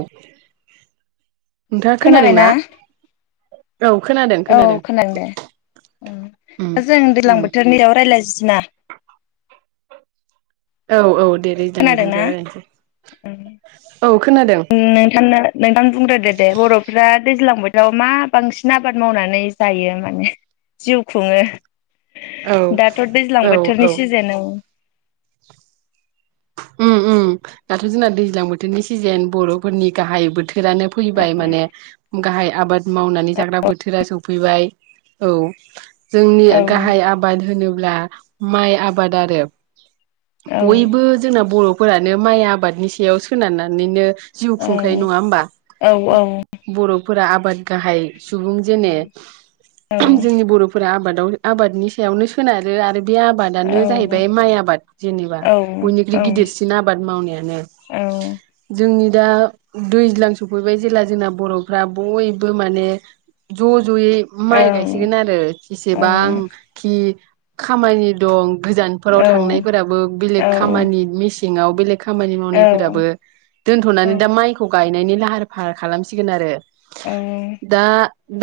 औ नोंथाङा खोनादों खोनाबायना ना? औ खोनादों औ खोनादों दे उम ओं जों दैज्लां उम बोथोरनियाव रायज्लायसैना औ औ दे दैज्लां बोथोरनि खोनादोंना सायाव रायलायनोसै औ खोनादों नोंथांनो नोंथां बुंग्रादो दे बर'फ्रा दैज्लां बो जाव मा बांसिन आबाद मावनानै जायो माने जिउ खुङो? औ दाथ' दैज्लां औ बोथोरनि औ सिजोनाव औ ओम ओम दाथ' जोंना दैज्लां बोथोरनि सिजोन बर'फोरनि गाहाय बोथोर रानो फैबाय माने गाहाय आबाद मावनानै जाग्रा बोथोरा सौफैबाय औ जोंनि औ गाहाय आबाद होनोब्ला ब्ला माइ आबाद आरो बयबो बर'फोरानो माइ आबादनि सायाव सोनारनानैनो जिउ औ खुंखायो नङा होमबा औ बर' फुरा आबाद गाहाय सुबुं जेने औ जोंनि बर'फोरा आबाद दाव आबादनि सायावनो सोनारो आरो बे औ आबादानो जाहैबाय माइ आबाद जेनेबा औ बयनिख्रुइ औ गिदिरसिन आबाद मावनायानो जोंनि दा दैज्लां सफैबाय जेब्ला जोंना बर'फ्रा बयबो माने ज' जयै माइ गायसिगोन आरो औ जसेबांखि खामानि दं गोजानफोराव थांनायफोराबो बेलेग खामानि मिस सिङाव‌ बेलेग खामानि मावनाय फोराबो औ दोनथ'नानै दा माइखौ गायनाय गायनायनि लाहार फाहार खालामसिगोन आरो। औ दा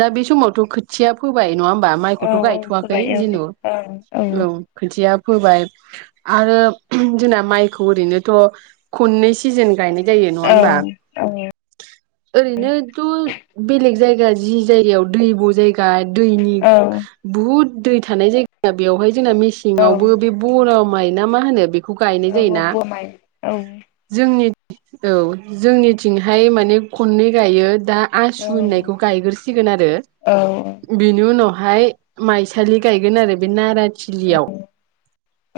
दा बे समावथ' खोथिया फोबाय नङा होमबा बा औ माइखौथ' औ गायथ'वाखै फोबाय जेनु औ औ औ खोथिया फोबाय आरो जोंना माइखौ ओरैनोथ' खननै सिजोन गायनाय जायो नङा औ होमबा औ ओरैनोथ' बेलेग जायगा जि जायगायाव दैब' जायगा दैनि औ बुहुद दै थानाय जायगाया बेवहाय जोंना औ मेसेंआवबो बे बर' माय ना मा होनो बे बेखौ गायनाय औ जायोना बोमाय औ जोंनि औ जोंनिथिंहाय माने खननै गायो दा आसु औ होननायखौ गायग्रोसिगोन आरो औ बेनि उनाव हाय माइसालि गायगोन आरो बे नारानि थिलियाव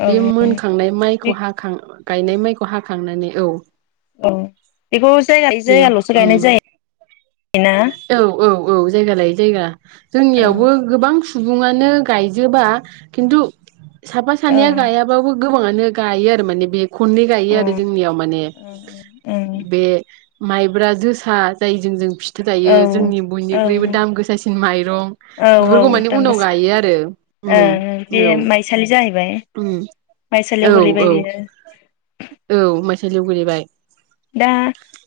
बे मोनखांनाय माइ हाखां गायनाय माइखौ हाखांनानै औ औ बेखौ जायगा लायै बेयाव जायगाल'सो ओम गायनाय जायो ना? औ औ औ जायगा लायै जायगा जोंनियावबो गोबां सुबुङानो गायजोबा खिन्थु साफा सानैया गायाबाबो गोबाङानो गायो आरो माने बे खननै औ गायो आरो जोंनियाव माने बे माइब्रा जोसा जायजों जों फि था जायो जोंनि औ बयनिख्रुइबो दाम गोसासिन माइरं औ औ बेफोरखौ माने दाम उनाव गोसा गायो आरो उम ओं बे औ माइसालि जाहैबाय औ माइसालियाव गोलैबाय औ औ बियो माइसालि सालियाव गोलैबाय दा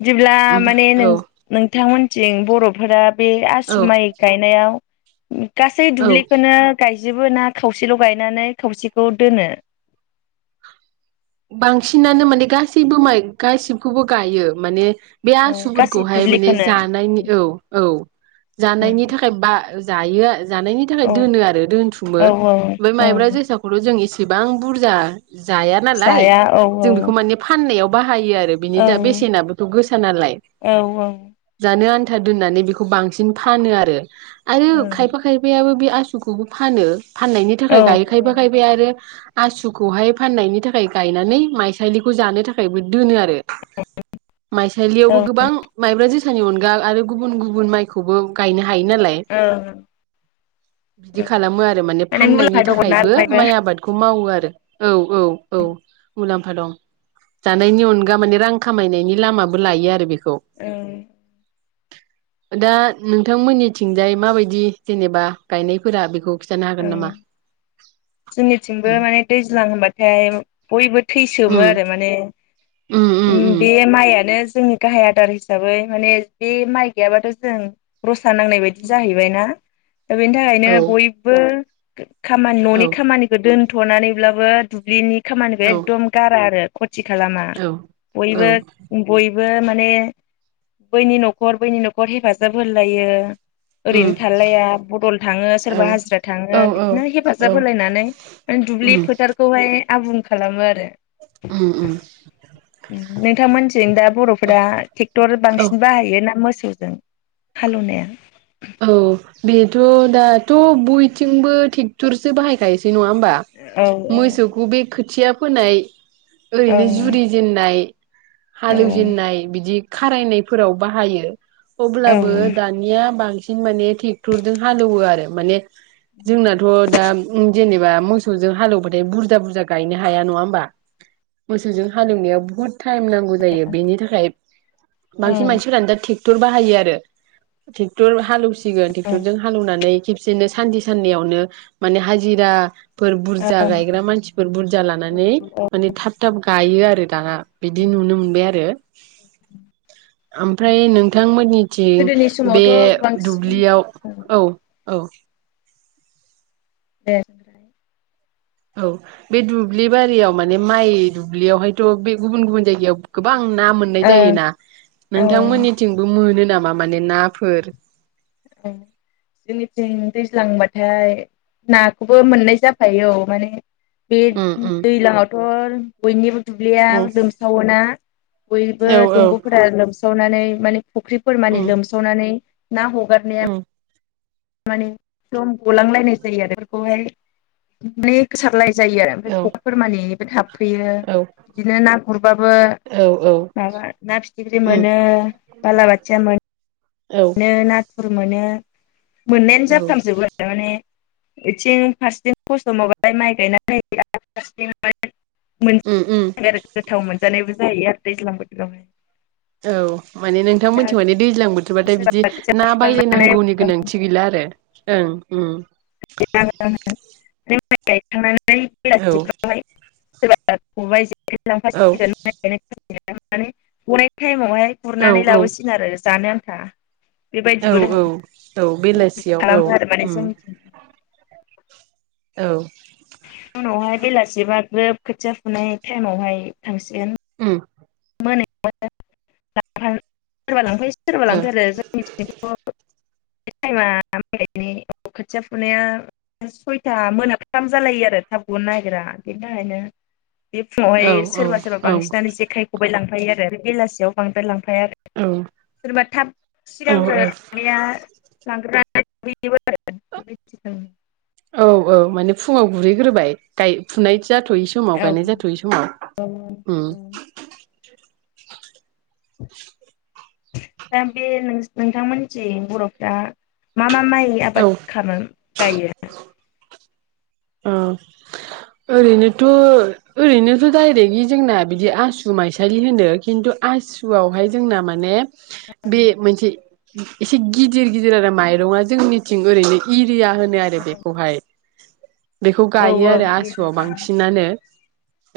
जेब्ला माने नोंथांमोन जों बर'फोरा बे औ आसु माइ गायनायाव [unintelligible] गासै औ दुब्लिखौनो गायजोब बिदिबो ना खावसेल' गायनानै खावसेखौ दोनो। बांसिनानो माने गासैबो माइ गासिबखौबो गायो माने बे गासै आसुफोरखौहाय माने दुब्लिखौनो जानायनि औ औ जानायनि थाखाय बा जायो जानायनि थाखाय औ दोनो आरो दोनथुमो औ ओमफ्राय औ औ मायब्रा जोसाखौल' जों इसे बां बुरजा जा नालाय जाया औ जों बेखौ माने फाननायाव बाहायो आरो बेनि औ दा बेसेनाबोथ' गोसा नालाय औ जानो आनथा आनथा दोननानै बेखौ बांसिन फानो आरो आरो खायफा खायफायाबो बे आसुखौबो फानो फाननायनि थाखाय गायो खायफा औ खायफाया आरो आसुखौहाय फाननायनि थाखाय थाखाय गायनानै माइसालिखौ जानो थाखायबो दोनो आरो औ माइसालियावबो गोबां माइब्रा जोसा सानि अनगा आरो गुबुन गुबुन माइखौबो गायनो हा हायो नालाय औ बिदि खालामो आरो माने फाननायनि मुलाम्फा दङना थाखायबो बेवहायबो माइ आबादखौ मावो आरो औ औ औ मुलाम्फा दं जानायनि अनगा माने रां खामायनायनि लामाबो लायो आरो बेखौ खौ दा नोंथांमोननिथिंजाय माबायदि जेनेबा गायनायफोरा बेखौ खिन्थानो हागोन औं नामा? जोंनिथिंबो उम माने दैज्लां होनबाथाय बयबो थैसोमो आरो माने उम उम बे माइआनो जोंनि गाहाइ आदार हिसाबै माने बे माइ गैयाबाथ' जों रसा सा नांनाय बायदि उम जाहैबाय ना बेनि थाखायनो औ बयबो [unintelligible] खामानि न'नि औ खामानिखौ दोन थ'नानैब्लाबो दुब्लिनि खामानिबो औ एकदम गारा आरो थि खालामा औ बयबो औ बयबो बेबो माने बैनि न'खर बैनि न'खर हेफाजाब होलायो उम ओरैनो थालाया बदल थाङो औ सोरबा हाजिरा औ औ बिदिनो हेफाजाब औ होलायनानै दुब्लि उम फोथारखौहाय आबुं खालामो आरो उम उम नोंथांमोनिथिं दा बर'फोरा ट्रेक्टर औ बांसिन बाहायो ना मोसौ जों हालेवनाया औ बेथ' दाथ' बयथिंबो ट्रेक्टरसो बाहायखायोसै नङा होमबा औ मोसौखौ बे खोथिया फोनाय औ ओरैनो जुरि जेेननाय हालेवजेननाय बिदि खारायनायफोराव बाहायो औ अब्लाबो दानिया बांसिन माने थेकटरजों हालौवो आरो माने जोंनाथ' दा जेनेबा मोसौजों हालेवबाथाय बुरजा बुरजा गायनो हाया नङा होमबा मोसौजों हालेवनायाव बुहुद टाइम नांगौ जायो बेनि थाखाय औ बांसिन मानसिफोरानो दा थेक ट्रेक्टर बाहायो आरो ट्रेक्टर [unintelligible] सिगोन औ ट्रेक्टरजों हालौनानै खेबसेनो सानदि साननैयावनो माने हाजिरा फोर बुरजा गायग्रा मानसिफोर बुरजा लानानै माने थाब थाब गायो आरो दाना बिदि नुनो मोनबाय आरो ओमफ्राय नोंथांमोननिथिं गोदोनि बे समावथ' बांसिन दुब्लियाव औ औ दे औ बे दुब्लि बारियाव माने माइ दुब्लियावहायथ' बे गुबुन गुबुन जायगायाव गोबां ना मोननाय ओं जायोना औ नोंथांमोननिथिंबो मोनो नामा मा माने नाफोर जोंनिथिं दैज्लांबाथाय नाखौबो मोननाय जाफायो औ माने बे उम उम दैज्लाङावथ बयनिबो दुब्लिया उम लोमसावोना बयबो औ औ दंगफोरा लोमसावनानै माने फुख्रिफोर मानि उम लोमसावनानै ना हम नायाव उम मानि सम गलांलायनाय जायो आरो बेफोरखौहाय [unintelligible] जायो आरो ओमफ्राय औ फख्रिफोर मानि थाब फैयो औ बिदिनो ना गुरबाबो औ औ माबा ना फिथिख्रि उम मोनो बालाबाथिया मोनो। औ मोनो नाथुर मोनो। मोननायानो औ उम जाफ्रामजोबो आरो माने बेथिं फारसेथिं खस्थ मावबाय माइ गायनानै फारसेथिं मोनज उम [unintelligible] आरो गोथाव मोनजानायबो जायो आरो दैज्लां बोथोरावहाय। औ माने नोंथां दा मोनथि माने दैज्लां बोथ थोर बाथाय बिदि सोरबा खोथिया ना फुखांनानै बायलायनांगौनि गोनांथि गैला आरो। ओं उम नों माइ गायखांबायना औ [unintelligible] दा [unintelligible] खबाय औ लांफासिगोन माने अनेक टायमावहाय औ गुरनानै औ लाबोसिगोन आरो जानो हा औ औ औ बेबायदि बेलासियाव औ खालामो आरो माने हम। जोंनिथिं औ उनावहाय बेलासिबा ग्रोब खोथिया फुनाय टाइमावहाय थांसिगोन। उम [unintelligible] सोरबा लांफैै सोरबा ओ लांफै आरो जों [unintelligible] [unintelligible] औ खोथिया फुनाया सइथा मोनाफ्राम जालायो आरो थाब गनो नागिरा बिनि थाखायनो बे औ फुङावहाय औ सोरबा सोरबा औ बांसिनानो जेखाइ खबाइ लां बायो आरो बेलासियाव बांद्रायलां [unintelligible] सोरबा थाब औ सिगांग्रो थांनाया लांग्रोन [unintelligible] औ औ माने फुङाव गुरहैग्रोबाय गाय फुनाय जाथ'यै समाव औ गायनाय जाथ'यै औ समाव उम दा बे नोंथांमोननि थिं बर'फ्रा मा मा? माइ औ आबाद खालामो। गायो औ ओरैनोथ' ओरैनोथ' डाइरेक्टलि जोंना बिदि आसु माइसालि होनो खिन्थु आसुआवहाय जोंना माने बे मोनसे एसे गित दिर गिदिर आरो माइरङा जोंनिथिं ओरैनो इरिया होनो आरो बेखौहाय बेखौ औ गायो आरो आसुआव बांसिनानो।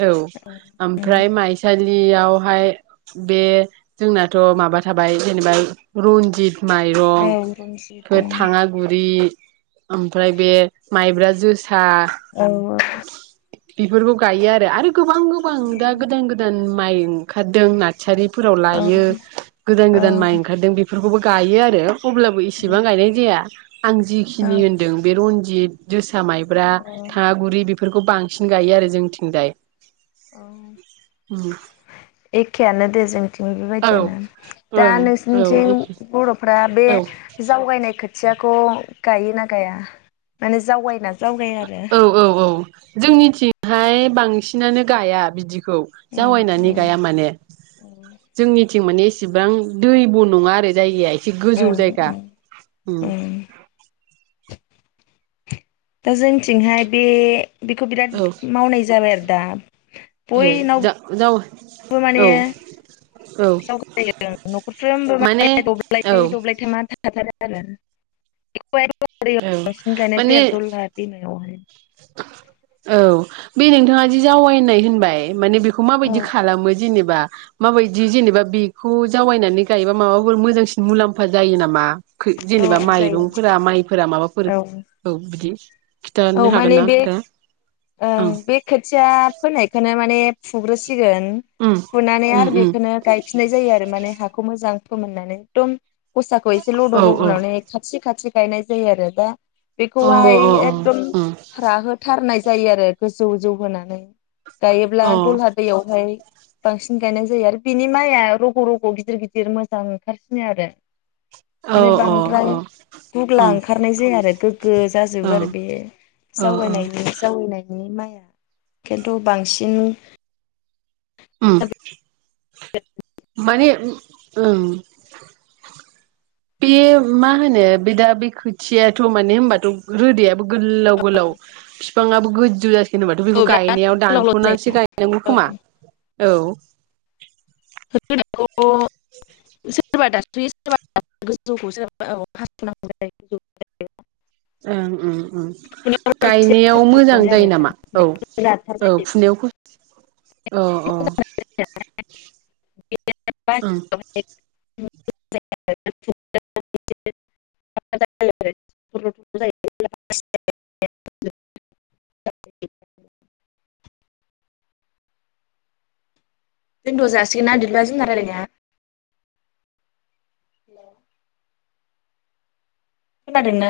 औ ओमफ्राय माइसालि बेयावहाय बे जोंनाथ' माबा थाबाय जेनेबा रन्जित औ रनजित माइरंफोर थाङागुरि ओमफ्राय बे माइब्रा जोसा औ औ बेफोरखौ गायो आरो। आरो गोबां गोबां दा गोदान गोदान माइ ओंखारदों ना सारिफोराव औ लायो गोदान औ गोदान माइ ओंखारदों बेफोरखौबो गायो आरो अब्लाबो इसिबां गायनाय जाया। आं जिखिनि होनदों बे रनजित जोसा माइ ब्रा औ थाङागुरि बेफोरखौ बांसिन गायो आरो जोंथिंजाय। एखेयानो दे जों थिंबो औ बेबायदियानो दा ओं औ नोंसोरनिथिं एखे बर'फ्रा बे औ जावगायनाय खोथि खोथियाखौ गायोना गाया माने जावायना औ औ औ जोंनिथिंहाय बांसिनानो गाया बिदि ओं जावायनानै गाया माने ओं जोंनि थिं मानि इसिबां दैब' नङा आरो जायगाया एसे जि गोजौ जायगा उम ओं दा जोनथिंहाय बे बेखौ बिराद औ मावनाय जाबाय आरो दा ए जा-जावा बो माने [unintelligible] न'खरफ्रोमबो माने औ दब्लायनै दब्लायथामा थाखाथारो। [unintelligible] [unintelligible] बांसिन गायनाय जायो माने आरो दलहा दैमायावहाय औ बे नोंथाङा जि जावायनाय होनबाय माने बेखौ माबायदि औ खालामो जेनेबा? माबायदि जेनेबा बेखौ जावायनानै गायोबा माबाफोर मोजांसिन मुलाम्फा जायो नामा? औ जेनेबा जायो माइरंफोरा माइफोरा माबाफोर औ औ बिदि गिथार औ हा माने बे ओं बे खोथिया फोनायखौनो माने सुग्रो सिगोन फुनानै उम उम आरो बेखौनो गायफिननाय जायो आरो माने हाखौ मोजां फोमोननानै एकदम गसाखौ एसे लदब औ औ लद'नानैहाय खाथि खा गायनाय जायो दा अ बेखौहाय ए अ अ एकदम राहोथारनाय जायो आरो जौ जौ होनानै गायोब्ला अ दलहा दैयावहाय बांसिन गायनाय जायो आरो बिनि माइया रग' रग' गिदिर गिदिर मोजां ओंखारसिनो आरो। माने बांद्राय अ गुग्ला ओंखारनाय जाया आरो गोग्गो अ जाजोबो आरो। बे अ अ जावनायनि-जावायनायनि माइआ खिन्थु बांसिन उम [unintelligible] माने ओं बे मा होनो बे दा बे खोथियाथ' माने होनोमबाथ' रोदा गोललाव गोलाव ङाबो गोजौ जेनेबाथ' बेखौ बिराद गायनायाव गोलाव गोलाव दानस'नानैसो जायो गायनांगौ खोमा औ [unintelligible] [unintelligible] ओं ओं एसे गायनायाव खस्थ' मोजां मोनो आरो जायो नामा? औ गोराथार औ जायो फुनायाव औ औ [unintelligible] बे ओं [unintelligible] [unintelligible] दोनथ'जासिगोनना इदिबा जोंना रायलायनाया? हेल' खोनादोंना?